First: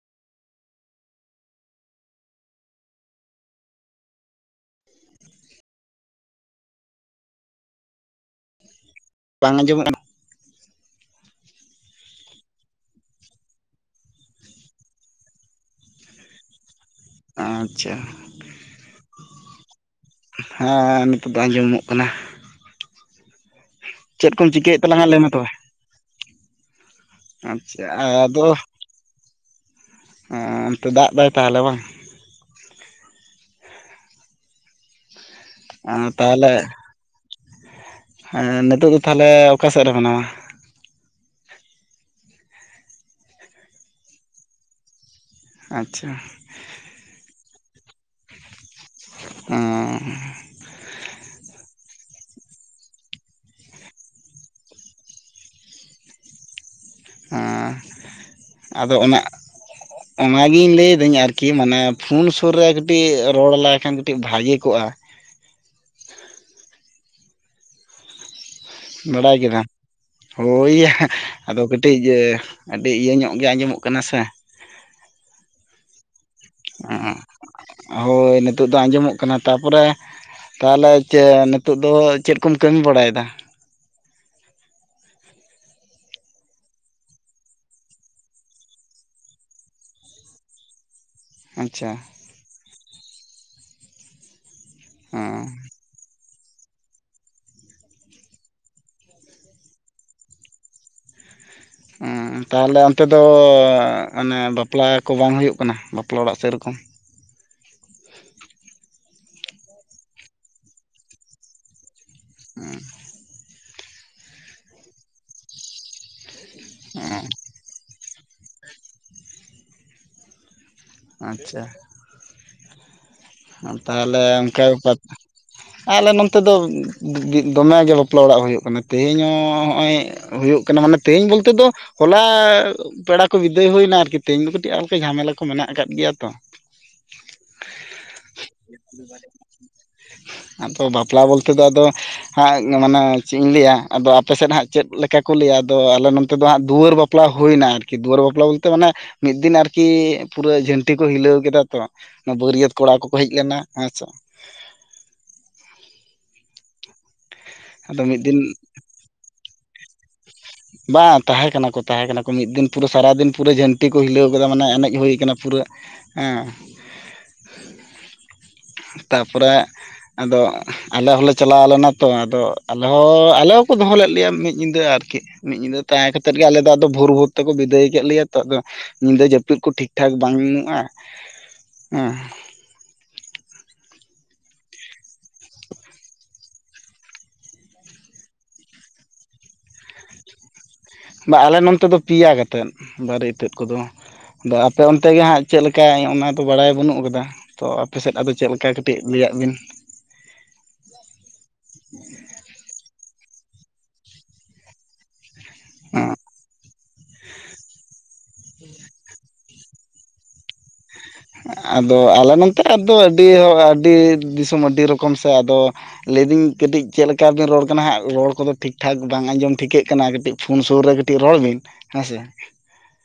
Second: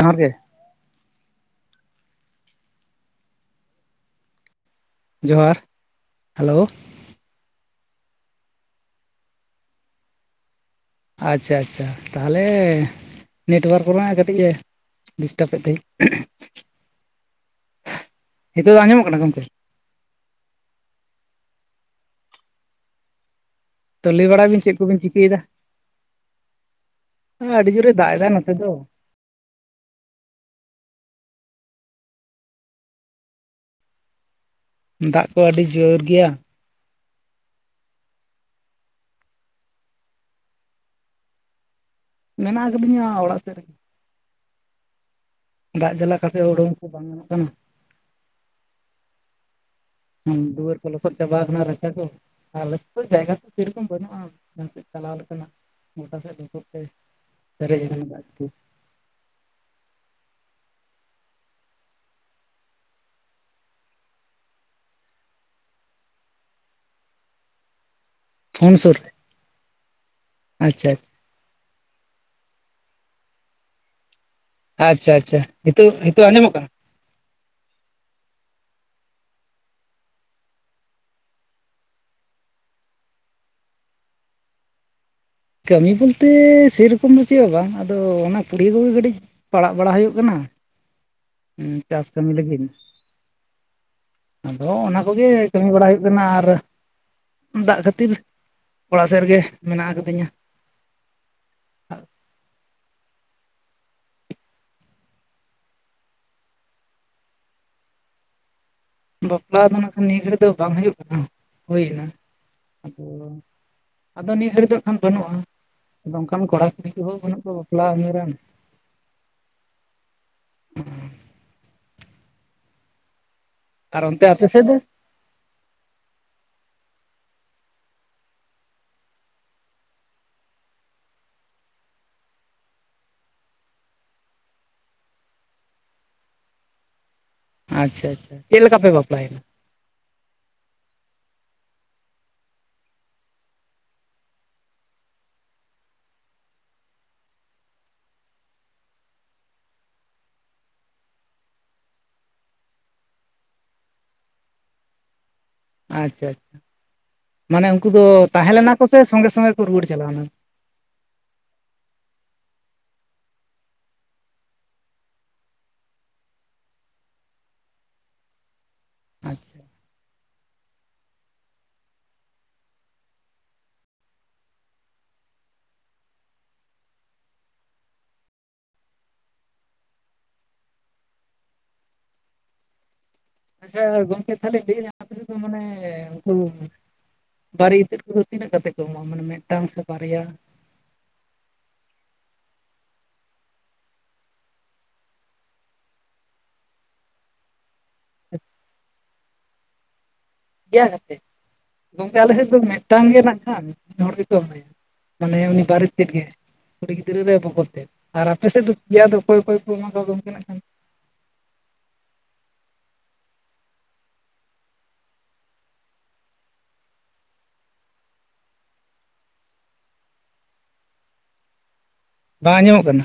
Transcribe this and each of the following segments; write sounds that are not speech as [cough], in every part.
ᱡᱚᱦᱟᱨ ᱜᱮ᱾ ᱡᱚᱦᱟᱨ ᱦᱮᱞᱳ ᱵᱟᱝ ᱟᱸᱡᱚᱢᱚᱜ ᱠᱟᱱᱟ᱾ ᱟᱪᱪᱷᱟ ᱟᱪᱪᱷᱟ ᱛᱟᱦᱞᱮ ᱱᱮᱴᱳᱣᱟᱨᱠ ᱠᱚᱨᱮᱱᱟᱜ ᱠᱟᱹᱴᱤᱡ ᱮ ᱰᱤᱥᱴᱟᱵᱮᱜ ᱛᱟᱦᱮᱸᱡ᱾ ᱟᱪᱪᱷᱟ ᱱᱤᱛᱚᱜ ᱫᱚ ᱟᱸᱚᱢᱚᱜ ᱠᱟᱱᱟ ᱜᱚᱝᱠᱮ? ᱦᱮᱸ ᱦᱮᱸᱜ ᱱᱤᱛᱚᱜ ᱫᱚ ᱟᱸᱡᱚᱢᱚᱜ ᱠᱟᱱᱟ᱾ ᱛᱚ ᱞᱟᱹᱭ ᱪᱮᱫ ᱵᱟᱲᱟᱭ ᱠᱚᱢ ᱵᱤᱱ ᱪᱤᱠᱟᱹᱭᱮᱫ ᱠᱚᱵᱤᱱ ᱛᱟᱞᱟᱝᱟ ᱞᱟᱹᱭ ᱢᱮ ᱪᱤᱠᱟᱹᱭᱮᱫᱟ ᱛᱚᱵᱮ? ᱟᱹᱰᱤ ᱟᱪᱪᱷᱟ ᱡᱳᱨᱮ ᱫᱟᱜ ᱮᱫᱟ ᱟᱫᱚ ᱱᱚᱛᱮ ᱫᱚ ᱚᱱᱛᱮ ᱫᱟᱜ ᱫᱟᱭ ᱛᱟᱦᱞᱮ ᱵᱟᱝ? ᱫᱟᱜ ᱠᱚ ᱟᱹᱰᱤ ᱡᱳᱨ ᱜᱮᱭᱟ᱾ ᱦᱮᱸ ᱱᱤᱛᱚᱜ ᱫᱚ ᱛᱟᱦᱞᱮ ᱚᱠᱟ ᱥᱮᱫ ᱨᱮ ᱢᱮᱱᱟᱢᱟ? ᱢᱮᱱᱟᱜ ᱟᱠᱟᱫᱤᱧᱟ ᱚᱲᱟᱜ ᱥᱮᱜ ᱨᱮᱜᱮ᱾ ᱫᱟᱜ ᱟᱪᱪᱷᱟ ᱡᱟᱞᱟ ᱚᱠᱟᱥᱮᱜ ᱦᱚᱸ ᱩᱰᱩᱝ ᱠᱚ ᱵᱟᱝ ᱜᱟᱱᱚᱜ ᱠᱟᱱᱟ᱾ ᱚᱸ ᱫᱩᱣᱟᱹᱨ ᱠᱚ ᱞᱚᱥᱚᱫ ᱪᱟᱵᱟᱣ ᱠᱟᱱᱟ ᱨᱟᱪᱟ ᱠᱚ᱾ ᱟᱞᱮ ᱥᱮᱫ ᱫᱚ ᱡᱟᱭᱜᱟ ᱥᱮᱨᱚᱠᱚᱢ ᱵᱟᱹᱱᱩᱜᱼᱟ, ᱡᱟᱦᱟᱸ ᱥᱮᱫ ᱪᱟᱞᱟᱣ ᱞᱮᱠᱟᱱᱟᱜ ᱜᱚᱴᱟ ᱥᱮᱫ ᱞᱚᱥᱚᱜ ᱛᱮ ᱟᱸ ᱯᱮᱨᱮᱡ ᱟᱠᱟᱱᱟ ᱫᱟᱜ ᱠᱚ᱾ ᱟᱫᱚ ᱚᱱᱟ ᱚᱱᱟᱜᱤᱧ ᱞᱟᱹᱭᱫᱟᱹᱧ ᱟᱨᱠᱤ ᱢᱟᱱᱮ ᱯᱷᱳᱱ ᱥᱩᱨ ᱨᱮ ᱠᱟᱹᱴᱤᱜ ᱨᱚᱲ ᱞᱟᱭ ᱠᱷᱟᱱ ᱠᱟᱹᱴᱤᱜ ᱵᱷᱟᱜᱮ ᱠᱚᱜᱼᱟ᱾ ᱯᱷᱳᱱ ᱥᱩᱨ ᱨᱮ ᱵᱟᱰᱟᱭ ᱠᱮᱫᱟ ᱦᱳᱭ ᱟᱪᱪᱷᱟ ᱭᱟ᱾ ᱟᱫᱚ ᱠᱟᱹᱴᱤᱡ ᱤᱭᱟᱹ ᱟᱹᱰᱤ ᱤᱭᱟᱹ ᱧᱚᱜ ᱜᱮ ᱟᱸᱡᱚᱢᱚᱜ ᱠᱟᱱᱟ ᱥᱮ᱾ ᱟᱪᱪᱷᱟ ᱟᱪᱪᱷᱟ ᱱᱤᱛᱳᱜ ᱱᱤᱛᱚᱜ ᱟᱸᱡᱚᱢᱚᱜ ᱠᱟᱱᱟ? ᱚᱸ ᱦᱳᱭ ᱱᱤᱛᱳᱜ ᱫᱚ ᱟᱸᱡᱚᱢᱚᱜ ᱠᱟᱱᱟ ᱛᱟᱯᱚᱨᱮ ᱛᱟᱦᱞᱮ ᱪᱮ ᱱᱤᱛᱚᱜ ᱫᱚ ᱪᱮᱫ ᱠᱚᱢ ᱠᱟᱹᱢᱤ ᱵᱟᱲᱟᱭᱫᱟ? ᱠᱟᱹᱢᱤ ᱵᱚᱞᱛᱮ ᱥᱮᱨᱚᱠᱚᱢ ᱫᱚ ᱪᱮᱫ ᱦᱚᱸ ᱵᱟᱝ ᱟᱫᱚ ᱚᱱᱟ ᱯᱩᱲᱤᱭᱟᱹ ᱠᱚᱜᱮ ᱠᱟᱹᱴᱤᱡ ᱯᱟᱲᱟᱜ ᱵᱟᱲᱟ ᱦᱩᱭᱩᱜ ᱠᱟᱱᱟ᱾ ᱚᱸ ᱟᱪᱪᱷᱟ ᱪᱟᱥ ᱠᱟᱹᱢᱤ ᱞᱟᱹᱜᱤᱫ, ᱟᱫᱚ ᱚᱱᱟ ᱠᱚᱜᱮ ᱠᱟᱹᱢᱤ ᱵᱟᱲᱟᱭ ᱦᱩᱭᱩᱜ ᱵᱮᱱᱟᱨ ᱫᱟᱜ ᱠᱷᱟᱹᱛᱤᱨ ᱚᱲᱟᱜ ᱥᱮᱫ ᱨᱮᱜᱮ ᱢᱮᱱᱟᱜ ᱟᱠᱟᱫᱤᱧᱟ᱾ ᱩᱸ ᱛᱟᱦᱞᱮ ᱚᱱᱛᱮ ᱫᱚ ᱚᱱᱮ ᱵᱟᱯᱞᱟ ᱠᱚ ᱵᱟᱝ ᱦᱩᱭᱩᱜ ᱠᱟᱱᱟ ᱵᱟᱯᱞᱟ ᱚᱲᱟᱜ ᱥᱮᱨᱚᱠᱚᱢ? ᱵᱟᱯᱞᱟ ᱫᱚ ᱱᱟᱦ ᱱᱤᱭᱟᱹ ᱜᱷᱟᱹᱲᱤᱡ ᱫᱚ ᱵᱟᱝ ᱦᱩᱭᱩᱜ ᱠᱟᱱᱟ, ᱦᱩᱭᱮᱱᱟ [inaudible] [unintelligible] ᱟᱫᱚ ᱱᱤᱭᱟᱹ ᱜᱷᱟᱹᱲᱤ ᱫᱚ ᱠᱷᱟᱱ ᱵᱟᱹᱱᱩᱜᱼᱟ᱾ ᱟᱫᱚ ᱚᱝᱠᱟᱱ ᱠᱚᱲᱟ ᱠᱩᱲᱤ ᱠᱚᱦᱚᱸ ᱵᱟᱹᱱᱩᱜ ᱠᱚᱣᱟ ᱵᱟᱯᱞᱟ ᱩᱢᱮᱨᱟᱱ ᱾ ᱟᱪᱪᱷᱟ ᱟ ᱟᱨ ᱛᱟᱦᱚᱞᱮ ᱚᱱᱛᱮ ᱟᱯᱮ ᱚᱝᱠᱟ ᱥᱮᱫ ᱫᱚ ᱵᱮᱯᱟᱛ ᱟᱞᱮ ᱱᱚᱱᱚᱛᱮ ᱫᱚ ᱫᱚᱢᱮ ᱜᱮ ᱵᱟᱯᱞᱟ ᱚᱲᱟᱜ ᱦᱩᱭᱩᱜ ᱠᱟᱱᱟ ᱛᱮᱦᱮᱧ ᱦᱚᱸ ᱦᱚᱜᱼᱚᱭ ᱦᱩᱭᱩᱜ ᱠᱟᱱᱟ ᱢᱟᱱᱮ ᱛᱮᱦᱤᱧ ᱵᱚᱞᱛᱮ ᱫᱚ ᱦᱚᱞᱟ ᱯᱮᱲᱟ ᱠᱚ ᱵᱤᱫᱟᱹᱭ ᱦᱩᱭᱱᱟ ᱟᱨᱠᱤ ᱛᱮᱦᱮᱧ ᱫᱚ ᱠᱟᱹᱴᱤᱡ ᱟᱨᱠᱟᱹᱡ ᱡᱷᱟᱢᱮᱞᱟ ᱠᱚ ᱢᱮᱱᱟᱜ ᱟᱠᱟᱫ ᱜᱮᱭᱟ ᱛᱚ, ᱟᱪᱪᱷᱟ ᱟᱪᱪᱷᱟ ᱪᱮᱫ ᱞᱮᱠᱟ ᱯᱮ ᱵᱟᱯᱞᱟᱭᱮᱱᱟ? ᱟᱫᱚ ᱵᱟᱯᱞᱟ ᱵᱚᱞᱛᱮ ᱫᱚ ᱟᱫᱚ ᱦᱟᱸᱜ ᱢᱟᱱᱮ ᱪᱮᱫ ᱤᱧ ᱞᱟᱹᱭᱟ ᱟᱫᱚ ᱟᱯᱮ ᱥᱮᱫ ᱦᱟᱸᱜ ᱪᱮᱫ ᱞᱮᱠᱟ ᱠᱚ ᱞᱟᱹᱭᱟ ᱟᱫᱚ ᱟᱞᱮ ᱱᱚᱱᱛᱮ ᱫᱚ ᱦᱟᱸᱜ ᱫᱩᱣᱟᱹᱨ ᱵᱟᱯᱞᱟ ᱵᱟᱯᱞᱟ ᱦᱩᱭᱱᱟ ᱟᱨᱠᱤ ᱫᱩᱣᱟᱹᱨ ᱵᱟᱯᱞᱟ ᱵᱚᱞᱛᱮ ᱢᱟᱱᱮ ᱢᱤᱫ ᱫᱤᱱ ᱟᱨᱠᱤ ᱯᱩᱨᱟᱹ ᱡᱷᱟᱹᱱᱴᱤ ᱠᱚ ᱦᱤᱞᱟᱹᱣ ᱠᱮᱫᱟ ᱛᱚ᱾ ᱵᱟᱹᱨᱤᱭᱟᱹᱛ ᱠᱚᱲᱟ ᱠᱚᱠᱚ ᱦᱮᱡ ᱞᱮᱱᱟ ᱟᱪᱷᱟ ᱟᱪᱪᱷᱟ ᱟᱪᱪᱷᱟ ᱢᱟᱱᱮ ᱩᱱᱠᱩ ᱟᱫᱚ ᱫᱚ ᱢᱤᱫ ᱫᱤᱱ ᱛᱟᱦᱮᱸ ᱞᱮᱱᱟ ᱠᱚ ᱥᱮ ᱥᱚᱸᱜᱮ ᱥᱚᱸᱜᱮ ᱠᱚ ᱨᱩᱣᱟᱹᱲ ᱪᱟᱞᱟᱣᱱᱟ ᱵᱟᱝ ᱛᱟᱦᱮᱸ ᱠᱟᱱᱟ ᱠᱚ ᱛᱟᱦᱮᱸ ᱠᱟᱱᱟ ᱠᱚ ᱢᱤᱫ ᱫᱤᱱ ᱯᱩᱨᱟᱹ ᱥᱟᱨᱟᱫᱤᱱ ᱯᱩᱨᱟᱹ ᱡᱷᱟᱹᱱᱴᱤ ᱠᱚ ᱦᱤᱞᱟᱹᱣ ᱠᱟᱫᱟ ᱢᱟᱱᱮ ᱮᱱᱮᱡ ᱦᱩᱭ ᱠᱟᱱᱟ ᱯᱩᱨᱟᱹ ᱦᱮᱸ [unintelligible] ᱛᱟᱯᱚᱨᱮ ᱟᱪᱪᱷᱟ ᱟᱫᱚ ᱟᱞᱮ ᱦᱚᱸᱞᱮ ᱪᱟᱞᱟᱣ ᱞᱮᱱᱟ ᱛᱚ ᱟᱫᱚ ᱟᱞᱮ ᱦᱚᱸ ᱟᱞᱮ ᱦᱚᱸᱠᱚ ᱫᱚᱦᱚ ᱞᱮᱫ ᱞᱮᱭᱟ ᱢᱤᱫ ᱧᱤᱫᱟᱹ ᱟᱨᱠᱤ᱾ ᱢᱤᱫ ᱧᱤᱫᱟᱹ ᱛᱟᱦᱮᱸ ᱠᱟᱛᱮᱫ ᱜᱮ ᱟᱞᱮ ᱫᱚ ᱟᱫᱚ ᱵᱷᱳᱨ ᱵᱷᱳᱨ ᱛᱮᱠᱚ ᱵᱤᱫᱟᱹᱭ ᱠᱮᱫ ᱞᱮᱭᱟ ᱛᱚ ᱟᱫᱚ ᱧᱤᱫᱟᱹ ᱡᱟᱹᱯᱤᱫ ᱠᱚ ᱴᱷᱤᱠ ᱴᱷᱟᱠ ᱵᱟᱝ ᱦᱩᱭᱩᱜᱼᱟ ᱦᱮᱸ ᱟᱪᱪᱷᱟ ᱜᱚᱝᱠᱮ ᱛᱟᱦᱞᱮ [unintelligible] ᱢᱟᱱᱮ ᱩᱱᱠᱩ ᱵᱟᱨᱮ ᱤᱛᱟᱹᱫ ᱠᱚᱫᱚ ᱛᱤᱱᱟᱹᱜ ᱠᱟᱛᱮᱫ ᱠᱚ ᱮᱢᱚᱜ-ᱟ ᱢᱟᱱᱮ ᱢᱤᱫᱴᱟᱝ ᱥᱮ ᱵᱟᱨᱭᱟ? ᱵᱟ ᱟᱞᱮ ᱱᱚᱱᱛᱮ ᱫᱚ ᱯᱤᱭᱟ ᱠᱟᱛᱮᱫ ᱵᱟᱨᱮ ᱤᱛᱟᱹᱫ ᱠᱚᱫᱚ᱾ ᱟᱫᱚ ᱟᱯᱮ ᱚᱱᱛᱮ ᱜᱮ ᱦᱟᱸᱜ ᱪᱮᱫ ᱞᱮᱠᱟ ᱚᱱᱟ ᱫᱚ ᱵᱟᱲᱟᱭ ᱵᱟᱹᱱᱩᱜ ᱟᱠᱟᱫᱟ ᱛᱚ ᱟᱯᱮᱥᱮᱫ ᱟᱫᱚ ᱪᱮᱫ ᱞᱮᱠᱟ ᱠᱟᱹᱴᱤᱡ ᱞᱟᱹᱭᱟᱫ ᱵᱤᱱ, ᱯᱮᱭᱟ ᱠᱟᱛᱮᱫ ᱜᱚᱝᱠᱮ ᱟᱞᱮ ᱥᱮᱫ ᱫᱚ ᱢᱤᱫᱴᱟᱝ ᱜᱮ ᱱᱟᱜᱷ ᱠᱷᱟᱱ ᱢᱤᱫ ᱨᱚᱠᱚᱢ ᱜᱮ ᱢᱟᱱᱮ ᱩᱱᱤ ᱵᱟᱨᱮᱛ ᱛᱮᱫ ᱜᱮ ᱩᱱᱤ ᱜᱤᱫᱽᱨᱟᱹ ᱨᱮ ᱵᱚᱠᱚᱫ ᱛᱮᱫ ᱟᱨ ᱟᱯᱮ ᱥᱮᱫ ᱫᱚ ᱯᱮᱭᱟ ᱫᱚ ᱚᱠᱚᱭ ᱚᱠᱚᱭ? ᱜᱚᱢᱦᱟ ᱫᱚ ᱟᱫᱚ ᱚᱱᱠᱟ ᱱᱟᱜ ᱠᱟᱱᱟ ᱾ ᱟᱫᱚ ᱟᱞᱮ ᱱᱚᱛᱮ ᱟᱫᱚ ᱟᱹᱰᱤ ᱦᱚᱲ ᱟᱹᱰᱤ ᱫᱤᱥᱚᱢ ᱟᱹᱰᱤ ᱨᱚᱠᱚᱢ ᱥᱮ ᱟᱫᱚ ᱞᱟᱹᱭᱫᱟᱹᱧ ᱠᱟᱹᱴᱤᱡ ᱪᱮᱫ ᱞᱮᱠᱟᱵᱤᱱ ᱨᱚᱲ ᱠᱟᱱᱟ ᱦᱟᱸᱜ ᱨᱚᱲ ᱠᱚᱫᱚ ᱴᱷᱤᱠ ᱴᱷᱟᱠ ᱵᱟᱝ ᱟᱸᱡᱚᱢ ᱴᱷᱤᱠᱟᱹᱜ ᱠᱟᱱᱟ ᱠᱟᱹᱴᱤᱡ ᱯᱷᱳᱱ ᱥᱩᱨ ᱨᱮ ᱠᱟᱹᱴᱤᱡ ᱨᱚᱲ ᱵᱤᱱ ᱦᱮᱸᱥᱮ᱾ ᱵᱟᱝ ᱟᱸᱡᱚᱢᱚᱜ ᱠᱟᱱᱟ?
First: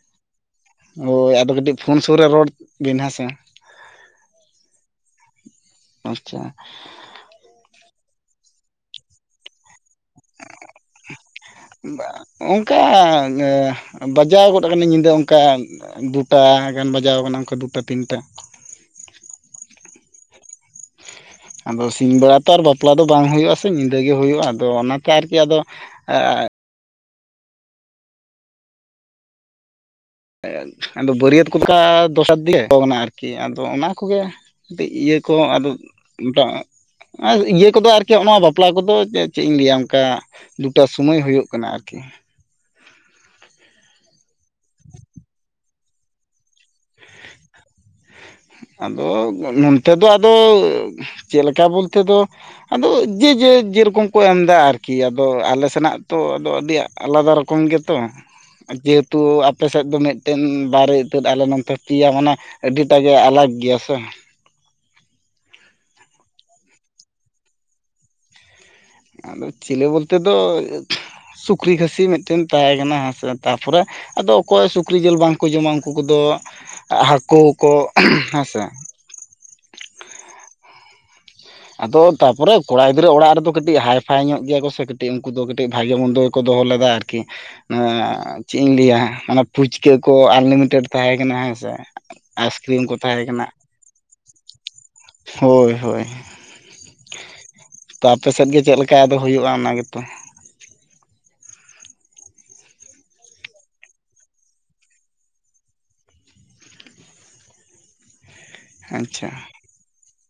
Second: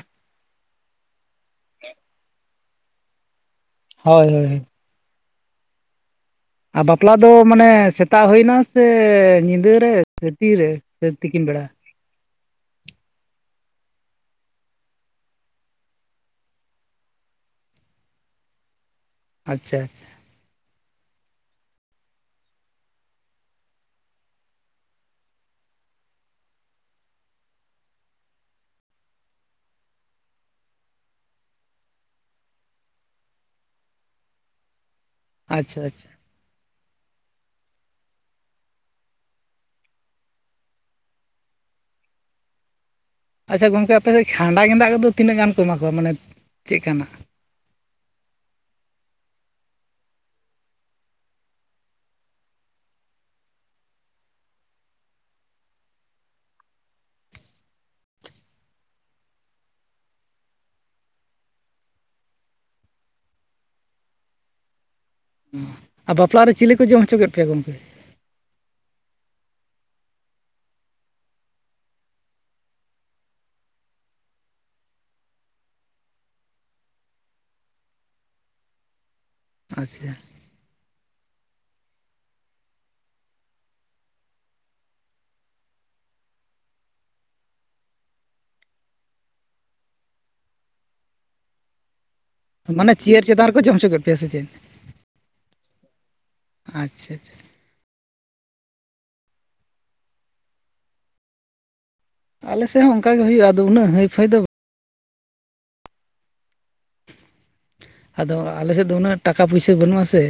ᱦᱳᱭ ᱟᱫᱚ ᱠᱟᱹᱴᱤᱡ ᱯᱷᱳᱱ ᱥᱩᱨ ᱨᱮ ᱨᱚᱲ ᱵᱤᱱ ᱦᱮᱸᱥᱮ ᱦᱳᱭ ᱦᱳᱭ ᱦᱳᱭ ᱟᱪᱪᱷᱟ ᱟᱨ ᱵᱟᱯᱞᱟ ᱫᱚ ᱢᱟᱱᱮ ᱥᱮᱛᱟᱜ ᱦᱩᱭᱱᱟ ᱥᱮ ᱧᱤᱫᱟᱹ ᱨᱮ ᱥᱮ ᱛᱤᱨᱮ? ᱥᱮ ᱛᱤᱠᱤᱱ ᱵᱮᱲᱟ ᱚᱱᱠᱟ ᱵᱟᱡᱟᱣ ᱜᱚᱫ ᱟᱠᱟᱱᱟᱹᱧ ᱧᱤᱫᱟᱹ ᱚᱱᱠᱟ ᱫᱩᱴᱟ ᱜᱟᱱ ᱵᱟᱡᱟᱣ ᱠᱟᱱᱟ ᱚᱱᱠᱟ ᱫᱩᱴᱟ ᱛᱤᱱᱴᱟ᱾ ᱟᱪᱪᱷᱟ ᱟᱪᱪᱷᱟ ᱟᱫᱚ ᱥᱤᱧ ᱵᱮᱲᱟ ᱛᱚ ᱵᱟᱯᱞᱟ ᱫᱚ ᱵᱟᱝ ᱦᱩᱭᱩᱜᱼᱟ ᱥᱮ ᱧᱤᱫᱟᱹ ᱜᱮ ᱦᱩᱭᱩᱜᱼᱟ ᱟᱫᱚ ᱚᱱᱟᱛᱮ ᱟᱨᱠᱤ ᱟᱫᱚ ᱟᱫᱚ ᱵᱟᱹᱨᱭᱟᱹᱛ ᱠᱚ ᱞᱮᱠᱟ ᱫᱚᱥᱟᱨ ᱫᱤᱭᱮ ᱦᱚ ᱚᱱᱟ ᱟᱨᱠᱤ ᱟᱫᱚ ᱚᱱᱟ ᱠᱚᱜᱮ ᱠᱟᱹᱴᱤᱡ ᱤᱭᱟᱹ ᱛᱚᱸ ᱟᱫᱚ ᱟᱪᱪᱷᱟ ᱟᱪᱪᱷᱟ ᱰᱟᱜ ᱤᱭᱟᱹ ᱠᱚᱫᱚ ᱟᱨᱠᱤ ᱱᱚᱜᱱᱟ ᱵᱟᱯᱞᱟ ᱠᱚᱫᱚ ᱪᱮᱫ ᱤᱧ ᱞᱟᱹᱭᱟ ᱚᱱᱠᱟ ᱫᱩᱴᱟ ᱥᱩᱢᱟᱹᱭ ᱦᱩᱭᱩᱜ ᱠᱟᱱᱟ ᱟᱨᱠᱤ ᱟᱪᱪᱷᱟ ᱜᱚᱢᱠᱮ ᱟᱯᱮᱥᱮᱫ ᱠᱷᱟᱸᱰᱟ ᱜᱮᱸᱫᱟᱜ ᱠᱚᱫᱚ ᱛᱤᱱᱟᱹᱜ ᱜᱟᱱ ᱠᱚ ᱮᱢᱟ ᱠᱚᱣᱟ ᱢᱟᱱᱮ ᱪᱮᱫ ᱞᱮᱠᱟᱱᱟᱜ? ᱟᱫᱚ ᱱᱚᱱᱛᱮ ᱫᱚ ᱟᱫᱚ ᱪᱮᱫ ᱞᱮᱠᱟ ᱵᱚᱞᱛᱮ ᱫᱚ ᱟᱫᱚ ᱡᱮ ᱡᱮ ᱡᱮᱨᱚᱠᱚᱢ ᱠᱚ ᱮᱢᱫᱟ ᱟᱨᱠᱤ ᱟᱫᱚ ᱟᱞᱮ ᱥᱮᱱᱟᱜ ᱛᱚ ᱟᱫᱚ ᱟᱹᱰᱤ ᱟᱞᱟᱫᱟ ᱨᱚᱠᱚᱢ ᱜᱮᱛᱚ- ᱡᱮᱦᱮᱛᱩ ᱟᱯᱮᱥᱮᱫ ᱫᱚ ᱢᱤᱫᱴᱮᱱ ᱵᱟᱨᱮ ᱤᱛᱟᱹᱫ ᱟᱞᱮ ᱱᱚᱱᱛᱮ ᱯᱮᱭᱟ ᱢᱟᱱᱮ ᱟᱹᱰᱤ ᱴᱟᱜᱮ ᱟᱞᱟᱟᱜᱽ ᱜᱮᱭᱟ ᱥᱮ, ᱟᱫᱚ ᱵᱟᱯᱞᱟᱜ ᱨᱮ ᱪᱤᱞᱤ ᱠᱚ ᱡᱚᱢ ᱦᱚᱪᱚ ᱠᱮᱫ ᱯᱮᱭᱟ ᱜᱚᱢᱠᱮ? ᱟᱫᱚ ᱪᱤᱞᱤ ᱵᱚᱞᱛᱮ ᱫᱚ, ᱥᱩᱠᱨᱤ ᱠᱷᱟᱹᱥᱤ ᱢᱤᱫᱴᱮᱱ ᱛᱟᱦᱮᱸ ᱠᱟᱱᱟ ᱦᱮᱸ ᱥᱮ ᱛᱟᱨᱯᱚᱨᱮ ᱟᱫᱚ ᱚᱠᱚᱭ ᱥᱩᱠᱨᱤ ᱡᱤᱞ ᱵᱟᱝᱠᱚ ᱡᱚᱢᱟ ᱩᱱᱠᱩ ᱠᱚᱫᱚ ᱦᱟᱹᱠᱩ ᱠᱚ ᱩᱦ ᱦᱮᱸᱥᱮ᱾ ᱟᱪᱪᱷᱟ ᱟᱫᱚ ᱛᱟᱯᱚᱨᱮ ᱠᱚᱲᱟ ᱜᱤᱫᱽᱨᱟᱹ ᱚᱲᱟᱜ ᱨᱮᱫᱚ ᱠᱟᱹᱴᱤᱡ ᱦᱟᱭᱯᱷᱟᱭ ᱧᱚᱜ ᱜᱮᱭᱟ ᱠᱚ ᱥᱮ ᱠᱟᱹᱴᱤᱡ ᱩᱱᱠᱩ ᱫᱚ ᱠᱟᱹᱴᱤᱡ ᱵᱷᱟᱜᱮ ᱢᱚᱱᱫᱚ ᱠᱚ ᱫᱚᱦᱚ ᱞᱮᱫᱟ ᱟᱨᱠᱤ ᱱᱚᱣᱟ ᱪᱮᱫ ᱤᱧ ᱞᱟᱹᱭᱟ ᱢᱟᱱᱮ ᱯᱷᱩᱪᱠᱟᱹ ᱠᱚ ᱟᱱᱞᱤᱢᱤᱴᱮᱰ ᱛᱟᱦᱮᱸ ᱠᱟᱱᱟ ᱦᱮᱸ ᱥᱮ ᱢᱟᱱᱮ ᱪᱤᱭᱟᱹᱨ ᱪᱮᱛᱟᱱ ᱨᱮᱠᱚ ᱡᱚᱢ ᱦᱚᱪᱚ ᱠᱮᱫ ᱯᱮᱭᱟ ᱥᱮ ᱪᱮᱫ ᱦᱳᱭ ᱦᱳᱭ ᱟᱪᱪᱷᱟ ᱪᱷᱟ ᱛᱚ ᱟᱯᱮᱥᱮᱫ ᱜᱮ ᱪᱮᱫ ᱞᱮᱠᱟ ᱟᱫᱚ ᱦᱩᱭᱩᱜᱼᱟ ᱚᱱᱟ ᱜᱮ ᱛᱚ? ᱟᱞᱮ ᱥᱮᱫ ᱦᱚᱸ ᱚᱱᱠᱟ ᱜᱮ ᱦᱩᱭᱩᱜᱼᱟ ᱟ ᱩᱱᱟᱹᱜ ᱦᱟᱹᱭᱯᱷᱟᱹᱭ ᱫᱚ ᱟᱫᱚ ᱟᱞᱮ ᱥᱮᱫ ᱫᱚ ᱩᱱᱟᱹᱜ ᱟᱪᱪᱷᱟ ᱴᱟᱠᱟ ᱯᱩᱭᱥᱟᱹ ᱵᱟᱹᱱᱩᱜ-ᱟ ᱥᱮ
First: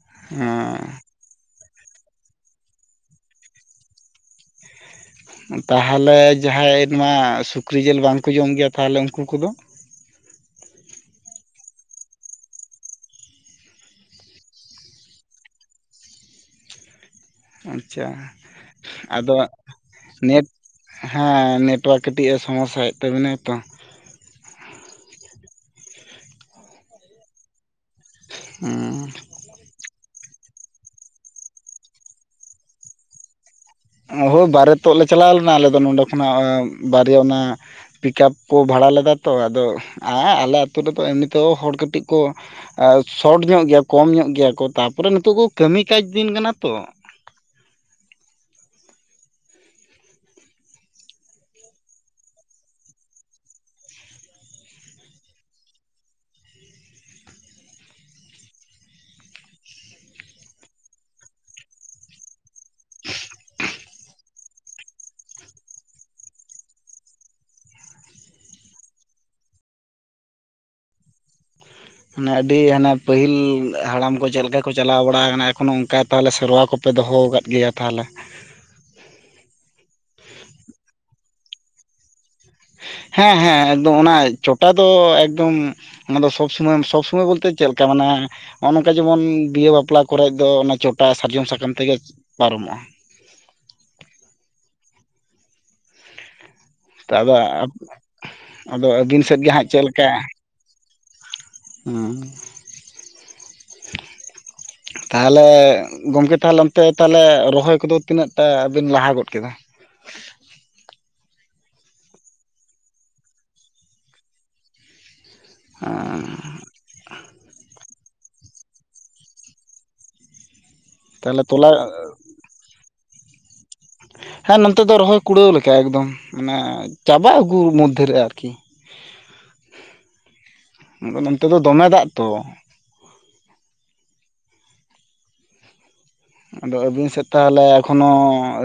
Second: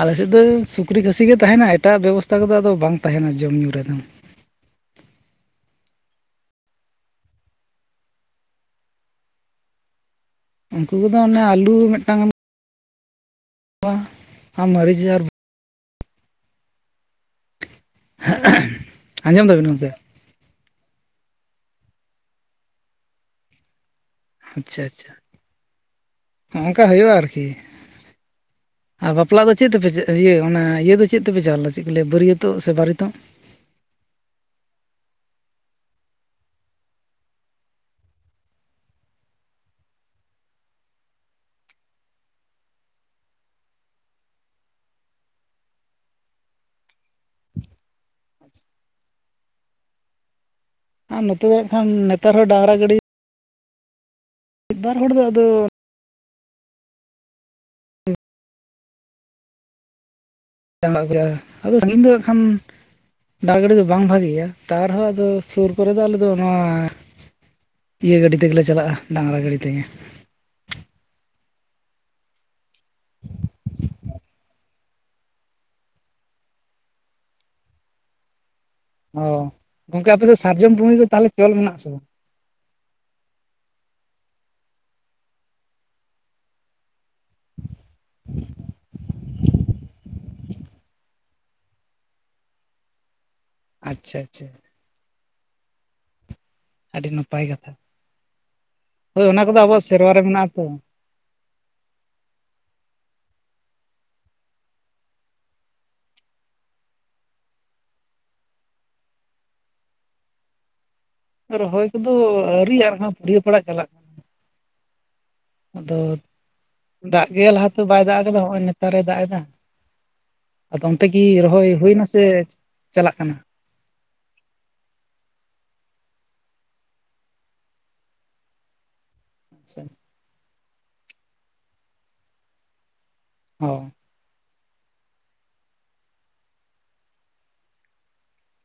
ᱟᱞᱮᱥᱮᱫ ᱫᱚ ᱦᱮᱸ ᱥᱩᱠᱨᱤ ᱠᱷᱟᱹᱥᱤ ᱜᱮ ᱛᱟᱦᱮᱱᱟ ᱮᱴᱟᱜ ᱵᱮᱵᱚᱥᱛᱟ ᱠᱚᱫᱚ ᱟᱫᱚ ᱵᱟᱝ ᱛᱟᱦᱮᱱᱟ ᱡᱚᱢ ᱧᱩ ᱨᱮᱫᱚ ᱛᱟᱦᱚᱞᱮ ᱡᱟᱦᱟᱸᱭ ᱱᱚᱣᱟ ᱥᱩᱠᱨᱤ ᱡᱮᱞ ᱵᱟᱝᱠᱚ ᱡᱚᱢ ᱜᱮᱭᱟ ᱛᱟᱦᱚᱞᱮ ᱩᱱᱠᱩ ᱠᱚᱫᱚ ᱩᱱᱠᱩ ᱠᱚᱫᱚ ᱚᱱᱮ ᱟᱞᱩ ᱢᱤᱫᱴᱟᱝ ᱟ ᱢᱟᱨᱤᱪ ᱟᱨ ᱟᱪᱷᱟ ᱟᱫᱚ ᱟᱸᱡᱚᱢ ᱫᱟᱵᱤᱱ ᱜᱚᱢᱠᱮ ᱱᱮᱴ ᱦᱮᱸ ᱱᱮᱴᱣᱟᱨᱠ ᱠᱟᱹᱴᱤᱡ ᱮ ᱥᱚᱢᱳᱥᱟᱭᱮᱫ ᱛᱟᱵᱤᱱᱟᱭ ᱛᱚ ᱟᱪᱷᱟ ᱪᱷᱟ ᱦᱚᱜᱚᱝᱠᱟ ᱦᱳᱭᱳᱜᱼᱟ ᱟᱨᱠᱤ ᱦᱩᱸ ᱵᱟᱯᱞᱟ ᱫᱚ ᱪᱮᱫ ᱛᱮᱯᱮ ᱪᱟ ᱤᱭᱟᱹ ᱚᱱᱟ ᱤᱭᱟᱹ ᱫᱚ ᱪᱮᱫ ᱛᱮᱯᱮ ᱪᱟᱞᱟᱣᱞᱮᱱᱟ ᱪᱮᱫ ᱠᱚ ᱞᱟᱹᱭᱟ ᱵᱟᱹᱨᱭᱟᱹᱛᱚᱜ ᱥᱮ ᱵᱟᱨᱮᱛᱚᱜ? ᱦᱳᱭ ᱵᱟᱨᱮᱛᱚᱜ ᱞᱮ ᱪᱟᱞᱟᱣ ᱞᱮᱱᱟ ᱟᱞᱮ ᱫᱚ ᱱᱚᱸᱰᱮ ᱠᱷᱚᱱᱟᱜ ᱵᱟᱨᱭᱟ ᱚᱱᱟ ᱯᱤᱠᱟᱯ ᱠᱚ ᱵᱷᱟᱲᱟ ᱞᱮᱫᱟ ᱛᱚ ᱟᱫᱚ ᱟ ᱟᱞᱮ ᱟᱛᱳ ᱨᱮᱫᱚ ᱮᱢᱱᱤ ᱛᱮ ᱦᱚᱲ ᱠᱟᱹᱴᱤᱡ ᱠᱚ ᱮ ᱥᱚᱴ ᱧᱚᱜ ᱜᱮᱭᱟ ᱠᱚᱢ ᱧᱚᱜ ᱜᱮᱭᱟ ᱠᱚ ᱛᱟᱯᱚᱨᱮ ᱱᱤᱛᱚᱜ ᱠᱚ ᱠᱟᱹᱢᱤ ᱠᱟᱡᱽ ᱫᱤᱱ ᱠᱟᱱᱟ ᱛᱚ [inaudible] ᱟᱨ ᱱᱚᱛᱮ ᱫᱚ ᱦᱟᱜ ᱠᱷᱟᱱ ᱱᱮᱛᱟᱨ ᱦᱚᱸ ᱰᱟᱝᱨᱟ ᱜᱟᱹᱰᱤ ᱢᱤᱫ ᱵᱟᱨ ᱦᱚᱲ ᱫᱚ ᱟᱫᱚ ᱥᱮᱱᱚᱜ ᱟᱫᱚ ᱥᱟᱺᱜᱤᱧ ᱫᱚ ᱦᱟᱜ ᱠᱷᱟᱱ ᱰᱟ ᱜᱟᱹᱰᱤ ᱫᱚ ᱵᱟᱝ ᱵᱷᱟᱜᱮᱭᱟ ᱛᱟ ᱨᱮᱦᱚᱸ ᱟᱫᱚ ᱥᱩᱨ ᱠᱚᱨᱮ ᱫᱚ ᱟᱞᱮᱫᱚ ᱱᱚᱣᱟ ᱤᱭᱟᱹ ᱜᱟᱹᱰᱤ ᱛᱮᱜᱮᱞᱮ ᱪᱟᱞᱟᱜᱼᱟ ᱰᱟᱝᱨᱟ ᱜᱟᱹᱰᱤ ᱛᱮᱜᱮ᱾ ᱢᱟᱱᱮ ᱟᱹᱰᱤ ᱦᱟᱱᱟ ᱯᱟᱹᱦᱤᱞ ᱦᱟᱲᱟᱢ ᱠᱚ ᱪᱮᱫᱞᱮᱠᱟ ᱠᱚ ᱪᱟᱞᱟᱣ ᱵᱟᱲᱟ ᱠᱟᱱᱟ ᱮᱠᱷᱚᱱᱚ ᱚᱱᱠᱟ ᱛᱟᱦᱚᱞᱮ ᱥᱮᱨᱣᱟ ᱠᱚᱯᱮ ᱫᱚᱦᱚ ᱟᱠᱟᱫ ᱜᱮᱭᱟ ᱛᱟᱦᱚᱞᱮ᱾ ᱚ ᱜᱚᱢᱠᱮ ᱟᱯᱮ ᱫᱚ ᱥᱟᱨᱡᱚᱢ ᱯᱩᱝᱜᱤ ᱠᱚ ᱛᱟᱦᱚᱞᱮ ᱛᱚᱞ ᱢᱮᱱᱟᱜ ᱟᱥᱮ ᱵᱟᱝ ᱦᱮᱸ ᱦᱮᱸ ᱮᱠᱫᱚᱢ ᱚᱱᱟ ᱪᱚᱴᱟ ᱫᱚ ᱮᱠᱫᱚᱢ ᱚᱱᱟᱫᱚ ᱥᱚᱵᱽ ᱥᱚᱢᱚᱭ ᱥᱚᱵᱽ ᱥᱚᱢᱚᱭ ᱵᱚᱞᱛᱮ ᱪᱮᱫᱮ ᱞᱮᱠᱟ ᱢᱟᱱᱮ ᱦᱚᱜᱼᱚ ᱱᱚᱝᱠᱟ ᱡᱮᱢᱚᱱ ᱵᱤᱦᱟᱹ ᱵᱟᱯᱞᱟ ᱠᱚᱨᱮᱡ ᱫᱚ ᱚᱱᱟ ᱪᱚᱴᱟ ᱥᱟᱨᱡᱚᱢ ᱥᱟᱠᱟᱢ ᱛᱮᱜᱮ ᱯᱟᱨᱚᱢᱚᱜᱼᱟ᱾ ᱟᱪᱪᱷᱟ ᱟᱪᱪᱷᱟ ᱟᱹᱰᱤ ᱟᱫᱚ ᱱᱟᱯᱟᱭ ᱠᱟᱛᱷᱟ ᱟᱫᱚ ᱦᱳ ᱟᱹᱵᱤᱱ ᱥᱮᱫ ᱚᱱᱟ ᱜᱮ ᱠᱚᱫᱚ ᱦᱟᱸᱜ ᱟᱵᱚᱣᱟᱜ ᱪᱮᱫ ᱞᱮᱠᱟ ᱥᱮᱨᱣᱟ ᱨᱮ ᱢᱮᱱᱟᱜᱼᱟ ᱛᱚ ᱦᱩᱸ ᱛᱟᱦᱮᱞᱮ ᱜᱚᱝᱠᱮ ᱛᱟᱦᱚᱞᱮ ᱚᱱᱛᱮ ᱛᱟᱦᱞᱮ ᱨᱚᱦᱚᱭ ᱠᱚᱫᱚ ᱛᱤᱱᱟᱹᱜ ᱴᱟ ᱵᱤᱱ ᱞᱟᱦᱟ ᱜᱚᱫ ᱠᱮᱫᱟ ᱨᱚᱦᱚᱭ ᱠᱚᱫᱚ ᱟᱹᱣᱨᱤᱭᱟᱜ ᱟ ᱢᱮᱱᱠᱟᱷᱟᱱ ᱯᱩᱲᱭᱟᱹ ᱯᱟᱲᱟᱜ ᱪᱟᱞᱟᱜ ᱠᱟᱱᱟ ᱟᱫᱚ ᱫᱟᱜ ᱜᱮ ᱞᱟᱦᱟᱛᱮ ᱵᱟᱭ ᱫᱟᱜ ᱠᱟᱫᱟ ᱦᱚᱜᱼᱚᱭ ᱱᱮᱛᱟᱨᱮ ᱫᱟᱜ ᱮᱫᱟ ᱟᱫᱚᱢ ᱛᱮᱠᱤ ᱛᱟᱦᱚᱞᱮ ᱨᱚᱦᱚᱭ ᱛᱚᱞᱟ ᱦᱩᱭᱱᱟ ᱥᱮ ᱪᱟᱞᱟᱜ ᱠᱟᱱᱟ ᱦᱮᱸ ᱱᱚᱸᱱᱛᱮ ᱫᱚ ᱨᱚᱦᱚᱭ ᱠᱩᱲᱟᱹᱣ ᱞᱮᱠᱟ ᱮᱠᱫᱚᱢ ᱢᱟᱱᱮ ᱪᱟᱵᱟᱜ ᱟᱹᱜᱩ ᱢᱚᱫᱽᱫᱷᱮ ᱨᱮ ᱟᱨᱠᱤ ᱟᱪᱪᱷᱟ ᱟᱫᱚ ᱱᱚᱱᱛᱮ ᱫᱚ ᱫᱚᱢᱮ ᱫᱟᱜ ᱛᱚ ᱚ ᱟᱫᱚ ᱟᱹᱵᱤᱱ ᱥᱮᱫ ᱛᱟᱦᱚᱞᱮ ᱮᱠᱷᱚᱱᱚ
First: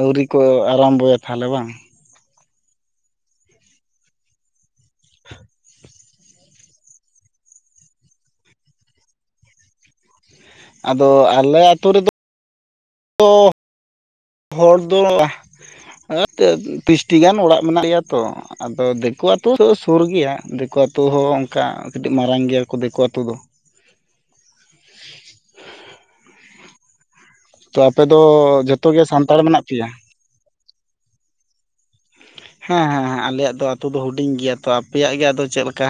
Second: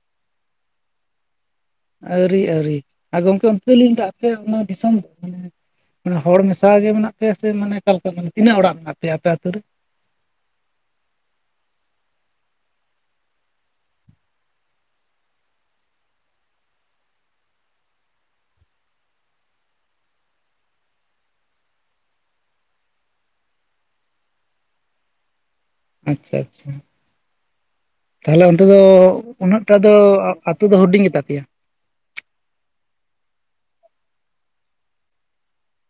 ᱟᱹᱣᱨᱤ ᱠᱚ ᱟᱨᱚᱢᱵᱚᱭᱟ ᱛᱟᱦᱚᱞᱮ ᱵᱟᱝ ᱟᱹᱣᱨᱤ ᱟᱹᱣᱨᱤ ᱟ ᱜᱚᱝᱠᱮ ᱚᱱᱛᱮᱞᱤᱧ ᱫᱟ ᱟᱯᱮ ᱱᱚᱣᱟ ᱫᱤᱥᱚᱢ ᱢᱟᱱᱮ ᱦᱚᱲ ᱢᱮᱥᱟ ᱜᱮ ᱢᱮᱱᱟᱜ ᱯᱮᱭᱟ ᱥᱮ ᱢᱟᱱᱮ ᱟᱠᱟᱞᱮᱠᱟ ᱠᱟᱱᱟ ᱛᱤᱱᱟᱹᱜ ᱚᱲᱟᱜ ᱢᱮᱱᱟᱜ ᱯᱮᱭᱟ ᱟᱯᱮ ᱟᱛᱳ ᱨᱮ ᱟᱫᱚ ᱟᱞᱮ ᱟᱹᱛᱳ ᱨᱮᱫᱚ ᱫᱚ ᱦᱚᱲ ᱫᱚ ᱦᱮᱸ ᱛᱚ ᱵᱤᱥᱴᱤ ᱜᱟᱱ ᱚᱲᱟᱜ ᱢᱮᱱᱟᱜ ᱞᱮᱭᱟ ᱛᱚ ᱟᱫᱚ ᱫᱮᱠᱳ ᱟᱛᱳ ᱫᱚ ᱥᱳᱨ ᱜᱮᱭᱟ ᱫᱮᱠᱳ ᱟᱛᱳ ᱦᱚᱸ ᱚᱝᱠᱟ ᱠᱟᱹᱴᱤᱜ ᱢᱟᱨᱟᱝ ᱜᱮᱭᱟ ᱠᱚ ᱫᱮᱠᱳ ᱟᱛᱳ ᱫᱚ, ᱟᱪᱪᱷᱟ ᱟᱪᱪᱷᱟ ᱛᱚ ᱟᱯᱮ ᱛᱟᱦᱞᱮ ᱚᱱᱛᱮ ᱫᱚ ᱡᱚᱛᱚ ᱜᱮ ᱥᱟᱱᱛᱟᱲ ᱢᱮᱱᱟᱜ ᱩᱱᱟᱹᱜᱴᱟ ᱯᱮᱭᱟ ᱫᱚ ᱟᱛᱳ ᱫᱚ ᱦᱩᱰᱤᱧ ᱜᱮ ᱛᱟᱯᱮᱭᱟ, ᱦᱮᱸ ᱦᱮᱸ ᱟᱞᱮᱭᱟᱜ ᱫᱚ ᱟᱛᱳ ᱫᱚ ᱦᱩᱰᱤᱧ ᱜᱮᱭᱟ ᱛᱚ ᱟᱯᱮᱭᱟᱜ ᱜᱮ ᱟᱫᱚ ᱪᱮᱫ ᱞᱮᱠᱟ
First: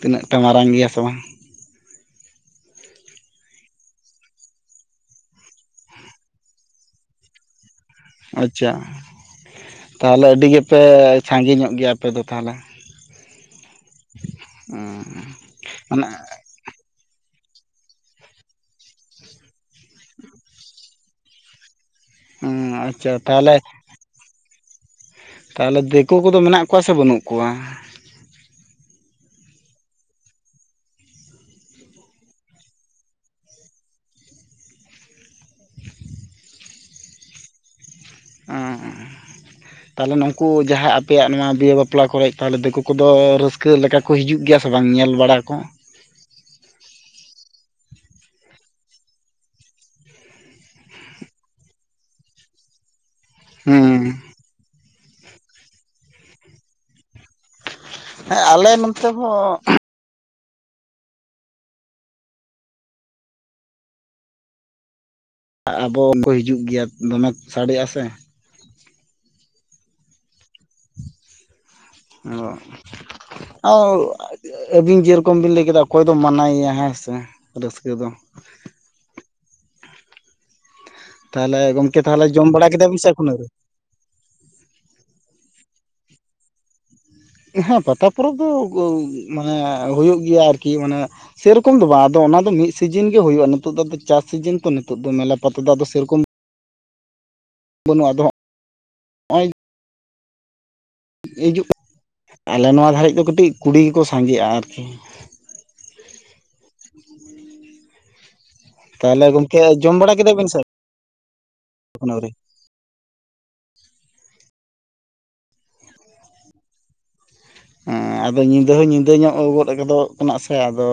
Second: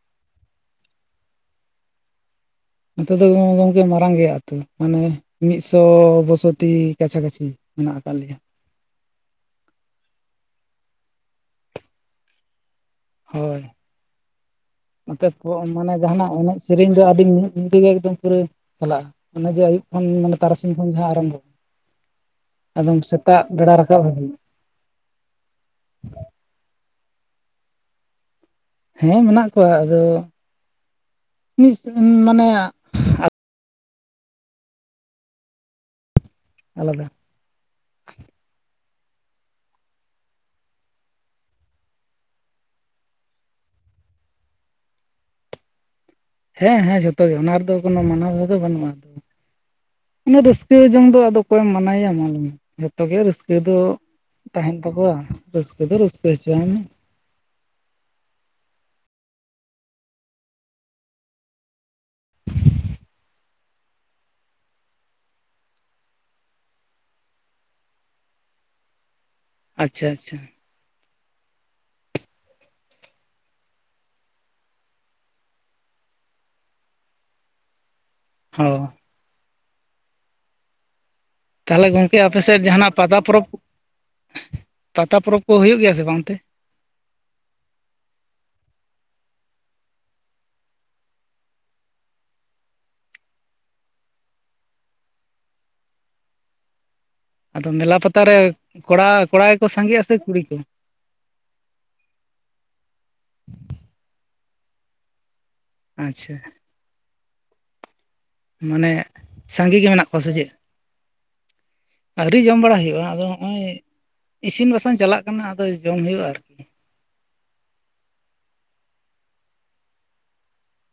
ᱛᱤᱱᱟᱹᱜ ᱴᱟ ᱢᱟᱨᱟᱝ ᱜᱮᱭᱟ ᱥᱮ ᱵᱟᱝ? ᱱᱚᱛᱮ ᱫᱚ ᱜᱚᱝ ᱜᱚᱢᱠᱮ ᱢᱟᱨᱟᱝ ᱜᱮᱭᱟ ᱟᱛᱳ ᱢᱟᱱᱮ ᱢᱤᱫᱥᱚ ᱵᱚᱥᱚᱛᱤ ᱠᱟᱪᱷᱟ ᱠᱟᱪᱷᱤ, ᱢᱮᱱᱟᱜ ᱟᱠᱟᱜ ᱞᱮᱭᱟ ᱟᱪᱪᱷᱟ ᱛᱟᱦᱚᱞᱮ ᱟᱹᱰᱤ ᱜᱮᱯᱮ ᱥᱟᱸᱜᱤᱧᱚᱜ ᱜᱮᱭᱟ ᱟᱯᱮ ᱫᱚ ᱛᱟᱦᱚᱞᱮ, ᱦᱳᱭ ᱦᱩᱸ ᱱᱚᱛᱮ ᱯᱚ ᱢᱟᱱᱮ ᱡᱟᱦᱟᱱᱟᱜ ᱮᱱᱮᱡ ᱥᱮᱨᱮᱧ ᱫᱚ ᱟᱹᱰᱤ ᱢᱤᱫ ᱧᱤᱫᱟᱹ ᱜᱮ ᱮᱠᱚᱢ ᱯᱩᱨᱟᱹ ᱪᱟᱞᱟᱜᱼᱟ ᱚᱱᱮ ᱡᱮ ᱟᱹᱭᱩᱵ ᱠᱷᱚᱱ ᱢᱟᱱᱮ ᱛᱟᱨᱟᱥᱤᱧ ᱠᱷᱚᱱ ᱡᱟᱦᱟᱸ ᱟᱨᱟᱢᱵᱷᱚ ᱦᱩᱸ ᱟᱫᱚᱢ ᱟᱪᱪᱷᱟ ᱥᱮᱛᱟᱜ ᱛᱟᱦᱚᱞᱮ ᱵᱮᱲᱟ ᱨᱟᱠᱟᱵ [inaudible] ᱛᱟᱦᱚᱞᱮ ᱫᱮᱠᱳ ᱠᱚᱫᱚ ᱢᱮᱱᱟᱜ ᱠᱚᱣᱟ ᱥᱮ ᱵᱟᱹᱱᱩᱜ ᱠᱚᱣᱟ? ᱦᱮᱸ ᱢᱮᱱᱟᱜ ᱠᱚᱣᱟ ᱟᱫᱚ ᱢᱤᱥ ᱢᱟᱱᱮ ᱟᱞᱟᱫᱟ ᱚᱸ ᱩᱸ [unintelligible] ᱛᱟᱦᱚᱞᱮ ᱱᱩᱝᱠᱩ ᱡᱟᱦᱟᱸ ᱟᱯᱮᱭᱟᱜ ᱱᱚᱣᱟ ᱵᱤᱦᱟᱹ ᱵᱟᱯᱞᱟ ᱠᱚᱨᱮᱜ ᱛᱟᱦᱚᱞᱮ ᱫᱮᱠᱳ ᱠᱚᱫᱚ ᱨᱟᱹᱥᱠᱟᱹ ᱞᱮᱠᱟ ᱠᱚ ᱦᱤᱡᱩᱜ ᱜᱮᱭᱟ ᱥᱮ ᱵᱟᱝ ᱧᱮᱞ ᱵᱟᱲᱟ ᱠᱚ ᱦᱮᱸ ᱦᱮᱸ ᱡᱷᱚᱛᱚ ᱜᱮ ᱚᱱᱟ ᱨᱮᱫᱚ ᱠᱳᱱᱳ ᱢᱟᱱᱟᱵᱟᱫᱷᱟ ᱫᱚ ᱵᱟᱹᱱᱩᱜᱼᱟ ᱚᱱᱮ ᱨᱟᱹᱥᱠᱟᱹ ᱡᱚᱝ ᱫᱚ ᱟᱫᱚ ᱚᱠᱚᱭᱮᱢ ᱢᱟᱱᱟᱭᱮᱭᱟ ᱢᱟ ᱞᱟᱹᱭ ᱢᱮ ᱡᱷᱚᱛᱚ ᱜᱮ ᱨᱟᱹᱥᱠᱟᱹ ᱨᱟᱹᱥᱠᱟᱹ ᱫᱚ ᱦᱩᱸ ᱛᱟᱦᱮᱸᱱ ᱛᱟᱠᱚᱣᱟ ᱨᱟᱹᱥᱠᱟᱹ ᱫᱚ ᱨᱟᱹᱥᱠᱟᱹ ᱦᱚᱪᱚᱣᱟᱭ ᱢᱮ ᱦᱮᱸ ᱟᱞᱮ ᱱᱚᱸᱛᱮ ᱦᱚᱸ [unintelligible] ᱟᱵᱚ ᱠᱚ ᱦᱤᱡᱩᱜ ᱜᱮᱭᱟ ᱫᱚᱢᱮᱠ ᱥᱟᱰᱮᱭᱟ ᱥᱮ ᱟᱪᱪᱷᱟ ᱟᱪᱪᱷᱟ ᱟᱣ ᱟᱹᱵᱤᱱ ᱡᱮᱨᱚᱠᱚᱢ ᱵᱤᱱ ᱞᱟᱹᱭ ᱠᱮᱫᱟ ᱚᱠᱚᱭ ᱫᱚᱢ ᱢᱟᱱᱟᱭᱮᱭᱟ ᱦᱮᱸ ᱥᱮ ᱨᱟᱹᱥᱠᱟᱹ ᱫᱚ᱾ ᱦᱚᱸ ᱛᱟᱦᱚᱞᱮ ᱜᱚᱢᱠᱮ ᱜᱚᱝᱠᱮ ᱛᱟᱦᱚᱞᱮ ᱟᱯᱮ ᱡᱚᱢ ᱥᱮᱫ ᱵᱟᱲᱟ ᱠᱮᱫᱟ ᱡᱟᱦᱟᱱᱟᱜ ᱵᱤᱱ ᱥᱮ ᱯᱟᱛᱟ ᱮᱠᱷᱚᱱᱚ ᱯᱚᱨᱚᱵᱽ ᱟᱹᱣᱨᱤ? ᱯᱟᱛᱟ ᱯᱚᱨᱚᱵᱽ ᱠᱚ ᱦᱩᱭᱩᱜ ᱜᱮᱭᱟ ᱥᱮ ᱵᱟᱝ ᱚᱱᱛᱮ ᱦᱮᱸ ᱯᱟᱛᱟ ᱯᱚᱨᱚᱵᱽ ᱫᱚ ᱢᱟᱱᱮ ᱦᱳᱭᱳᱜ ᱜᱮᱭᱟ ᱟᱨᱠᱤ ᱢᱟᱱᱮ, ᱥᱮᱨᱚᱠᱚᱢ ᱫᱚ ᱵᱟᱝ ᱟᱫᱚ ᱚᱱᱟ ᱫᱚ ᱢᱤᱫ ᱥᱤᱡᱤᱱ ᱜᱮ ᱦᱳᱭᱳᱜᱼᱟ ᱱᱤᱛ ᱫᱚ ᱟᱫᱚ ᱪᱟᱥ ᱥᱤᱡᱤᱱ ᱛᱚ ᱱᱤᱛᱤᱜ ᱫᱚ ᱢᱮᱞᱟ ᱯᱟᱛᱟ ᱫᱚ ᱟᱫᱚ ᱥᱮᱨᱚᱠᱚᱢ ᱟᱫᱚ ᱢᱮᱞᱟ ᱵᱟᱹᱱᱩᱜᱼᱟ ᱯᱟᱛᱟ ᱟᱫᱚ ᱨᱮ ᱠᱚᱲᱟ ᱠᱚᱲᱟ ᱦᱚᱸᱜᱼᱚᱭ ᱜᱮᱠᱚ ᱥᱟᱸᱜᱮᱜᱼᱟ ᱥᱮ ᱠᱩᱲᱤ ᱠᱚ ᱦᱤᱡᱩᱜ ᱟᱞᱮ ᱱᱚᱣᱟ ᱫᱷᱟᱹᱨᱤᱡ ᱫᱚ ᱠᱟᱹᱴᱤᱡ ᱠᱩᱲᱤ ᱜᱮᱠᱚ ᱥᱟᱸᱜᱮᱜᱼᱟ ᱟᱨᱠᱤ, ᱟᱪᱪᱷᱟ ᱢᱟᱱᱮ ᱛᱟᱦᱚᱞᱮ ᱜᱚᱝᱠᱮ ᱥᱟᱸᱜᱮ ᱜᱮ ᱡᱚᱢ ᱢᱮᱱᱟᱜ ᱵᱟᱲᱟ ᱠᱚᱣᱟ ᱥᱮ ᱠᱮᱫᱟ ᱵᱤᱱ ᱪᱮᱫ ᱟᱹᱣᱨᱤ ᱡᱚᱢ ᱵᱟᱲᱟ ᱦᱩᱭᱩᱜ-ᱟ ᱟᱫᱚ ᱱᱚᱜᱼᱚᱭ ᱤᱥᱤᱱ ᱵᱟᱥᱟᱝ ᱪᱟᱞᱟᱜ ᱠᱟᱱᱟ ᱟᱫᱚ ᱡᱚᱢ ᱦᱩᱭᱩᱜ-ᱟ ᱟᱨᱠᱤ, ᱦᱮᱸ ᱟᱫᱚ ᱧᱤᱫᱟᱹ ᱦᱚᱸ ᱧᱤᱫᱟᱹ ᱧᱚᱜ ᱜᱚᱫ ᱜᱚᱫᱚᱜ ᱠᱟᱱᱟ ᱥᱮ ᱟᱫᱚ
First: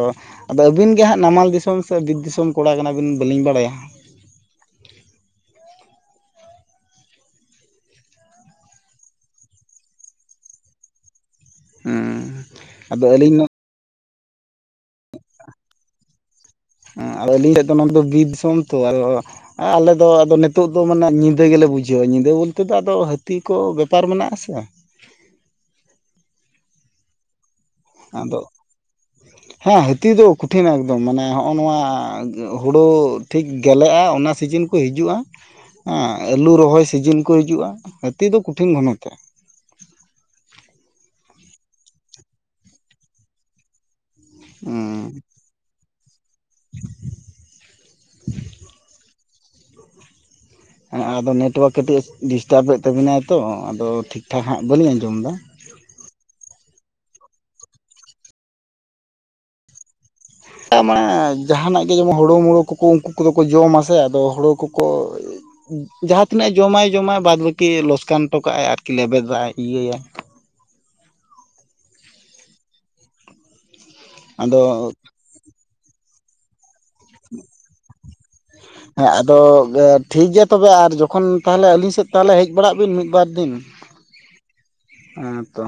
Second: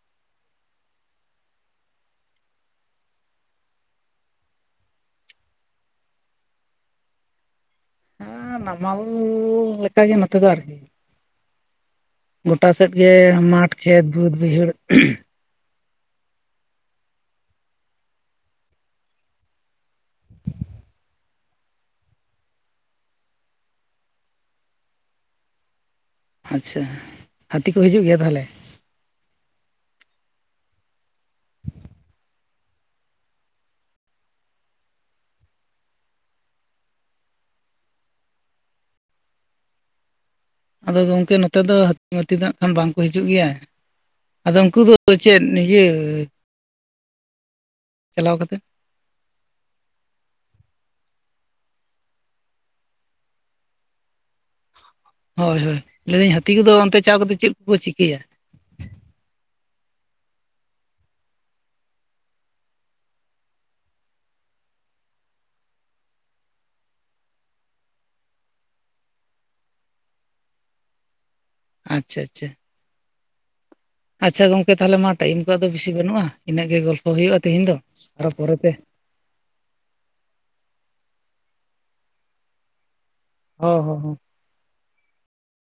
ᱟᱫᱚ ᱟᱹᱵᱤᱱ ᱜᱮ ᱦᱟᱸᱜ ᱱᱟᱢᱟᱞ ᱫᱤᱥᱚᱢ ᱥᱮ ᱵᱤᱨ ᱫᱤᱥᱚᱢ ᱠᱚᱲᱟ ᱠᱟᱱᱟᱵᱤᱱ ᱵᱟᱹᱞᱤᱧ ᱵᱟᱲᱟᱭᱟ᱾ ᱦᱮᱸ ᱱᱟᱢᱟᱞ ᱞᱮᱠᱟᱜ ᱜᱮ ᱱᱚᱛᱮ ᱫᱚ ᱟᱨᱠᱤ, ᱦᱮᱸ ᱜᱚᱴᱟ ᱥᱮᱫ ᱟᱫᱚ ᱜᱮ ᱟᱹᱞᱤᱧ ᱢᱟᱴᱷ ᱠᱷᱮᱛ ᱵᱟᱹᱫᱽ ᱵᱟᱹᱭᱦᱟᱹᱲ ᱦᱮ ᱟᱫᱚ ᱟᱹᱞᱤᱧ ᱴᱷᱮᱡ ᱫᱚ ᱱᱚᱣᱟ ᱫᱚ ᱵᱤᱨ ᱫᱤᱥᱚᱢ ᱛᱚ ᱟᱫᱚ ᱟᱞᱮᱫᱚ ᱟᱫᱚ ᱱᱤᱛᱳᱜ ᱫᱚ ᱢᱟᱱᱮ ᱧᱤᱫᱟᱹ ᱜᱮᱞᱮ ᱵᱩᱡᱷᱟᱹᱣᱟ ᱧᱤᱫᱟᱹ ᱵᱚᱞᱛᱮ ᱫᱚ ᱟᱫᱚ ᱦᱟᱹᱛᱤ ᱠᱚ ᱵᱮᱯᱟᱨ ᱢᱮᱱᱟᱜ ᱟ ᱥᱮ ᱟᱪᱪᱷᱟ ᱦᱟᱹᱛᱤ ᱠᱚ ᱦᱤᱡᱩᱜ ᱜᱮᱭᱟ ᱟᱫᱚ ᱛᱟᱦᱚᱞᱮ᱾ ᱦᱮᱸ ᱦᱟᱹᱛᱤ ᱫᱚ ᱠᱚᱴᱷᱤᱱ ᱮᱠᱫᱚᱢ ᱢᱟᱱᱮ ᱦᱚᱜᱼᱚ ᱱᱚᱣᱟ ᱦᱩᱲᱳ ᱴᱷᱤᱠ ᱜᱮᱞᱮᱜᱼᱟ ᱚᱱᱟ ᱥᱤᱡᱤᱱ ᱠᱚ ᱦᱤᱡᱩᱜᱼᱟ ᱟᱹᱞᱩ ᱨᱚᱦᱚᱭ ᱥᱤᱡᱤᱱ ᱠᱚ ᱦᱤᱡᱩᱜᱼᱟ ᱦᱟᱹᱛᱤ ᱫᱚ ᱠᱚᱴᱷᱤᱱ ᱜᱷᱚᱱᱚ ᱛᱮ ᱟᱫᱚ ᱜᱚᱝᱠᱮ ᱱᱚᱛᱮ ᱫᱚ ᱦᱟᱛᱤ ᱢᱟᱛᱤ ᱫᱚ ᱱᱟᱜ ᱠᱷᱟᱱ ᱵᱟᱝᱠᱚ ᱦᱤᱡᱩᱜ ᱜᱮᱭᱟ, ᱟᱫᱚ ᱩᱱᱠᱩ ᱫᱚ ᱦᱮᱸ ᱪᱮᱫ ᱤᱭᱟᱹ [inaudible] ᱪᱟᱞᱟᱣ ᱠᱟᱛᱮ ᱟ-ᱟᱫᱚ ᱱᱮᱴᱣᱟᱨᱠ ᱠᱟᱴᱤᱡ ᱰᱤᱥᱴᱟᱵᱮᱫ ᱛᱟᱵᱤᱱᱟᱭ ᱛᱚ ᱟᱫᱚ ᱴᱷᱤᱠ ᱴᱷᱟᱠ ᱦᱟᱸᱜ ᱵᱟᱹᱞᱤᱧ ᱟᱸᱡᱚᱢᱫᱟ᱾ ᱦᱳᱭ ᱦᱳᱭ ᱞᱟᱹᱭᱫᱟᱹᱧ ᱦᱟᱹᱛᱤ ᱠᱚᱫᱚ ᱚᱱᱛᱮ ᱪᱟᱣ ᱠᱟᱛᱮᱫ ᱪᱮᱜ ᱠᱚ ᱪᱤᱠᱟᱹᱭᱟ? ᱠᱟ ᱢᱟᱲᱟ ᱡᱟᱦᱟᱱᱟᱜ ᱜᱮ ᱡᱮᱢᱚᱱ ᱦᱩᱲᱩ ᱢᱩᱲᱩ ᱠᱚᱠᱚ ᱩᱝᱠᱩ ᱠᱚᱫᱚ ᱠᱚ ᱡᱚᱢᱟ ᱥᱮ ᱟᱫᱚ ᱦᱩᱲᱩ ᱠᱚᱠᱚ ᱡᱟᱦᱟᱸ ᱛᱤᱱᱟᱹᱜ ᱡᱚᱢᱟᱭ ᱡᱚᱢᱟᱭ ᱵᱟᱫᱽ ᱵᱟᱹᱠᱤ ᱞᱚᱥᱠᱟᱱ ᱦᱚᱴᱚᱠᱟᱜᱼᱟᱭ ᱟᱨᱠᱤ ᱞᱮᱵᱮᱫᱟᱭ ᱤᱭᱟᱹᱟᱭ ᱟᱪᱪᱷᱟ ᱟᱪᱪᱷᱟ ᱟᱪᱪᱷᱟ ᱟᱫᱚ ᱜᱚᱝᱠᱮ ᱛᱟᱦᱞᱮ ᱢᱟ ᱴᱟᱭᱤᱢ ᱠᱚ ᱟᱫᱚ ᱵᱤᱥᱤ ᱵᱟᱹᱱᱩᱜᱼᱟ, ᱤᱱᱟᱹᱜ ᱜᱮ ᱜᱚᱞᱯᱚ ᱦᱩᱭᱩᱜᱼᱟ ᱛᱤᱦᱤᱧ ᱫᱚ ᱟᱨᱚ ᱯᱚᱨᱮᱛᱮ᱾ ᱦᱮᱸ ᱟᱫᱚ ᱴᱷᱤᱠ ᱜᱮᱭᱟ ᱛᱚᱵᱮ ᱟᱨ ᱡᱚᱠᱷᱚᱱ ᱛᱟᱦᱞᱮ ᱟᱹᱞᱤᱧ ᱥᱮᱫ ᱛᱟᱦᱞᱮ ᱦᱮᱡ ᱵᱟᱲᱟᱜ ᱵᱤᱱ ᱢᱤᱫ ᱵᱟᱨ ᱫᱤᱱ ᱦᱚᱸ ᱦᱚᱸ ᱦᱚᱸ ᱦᱮᱸ ᱛᱚ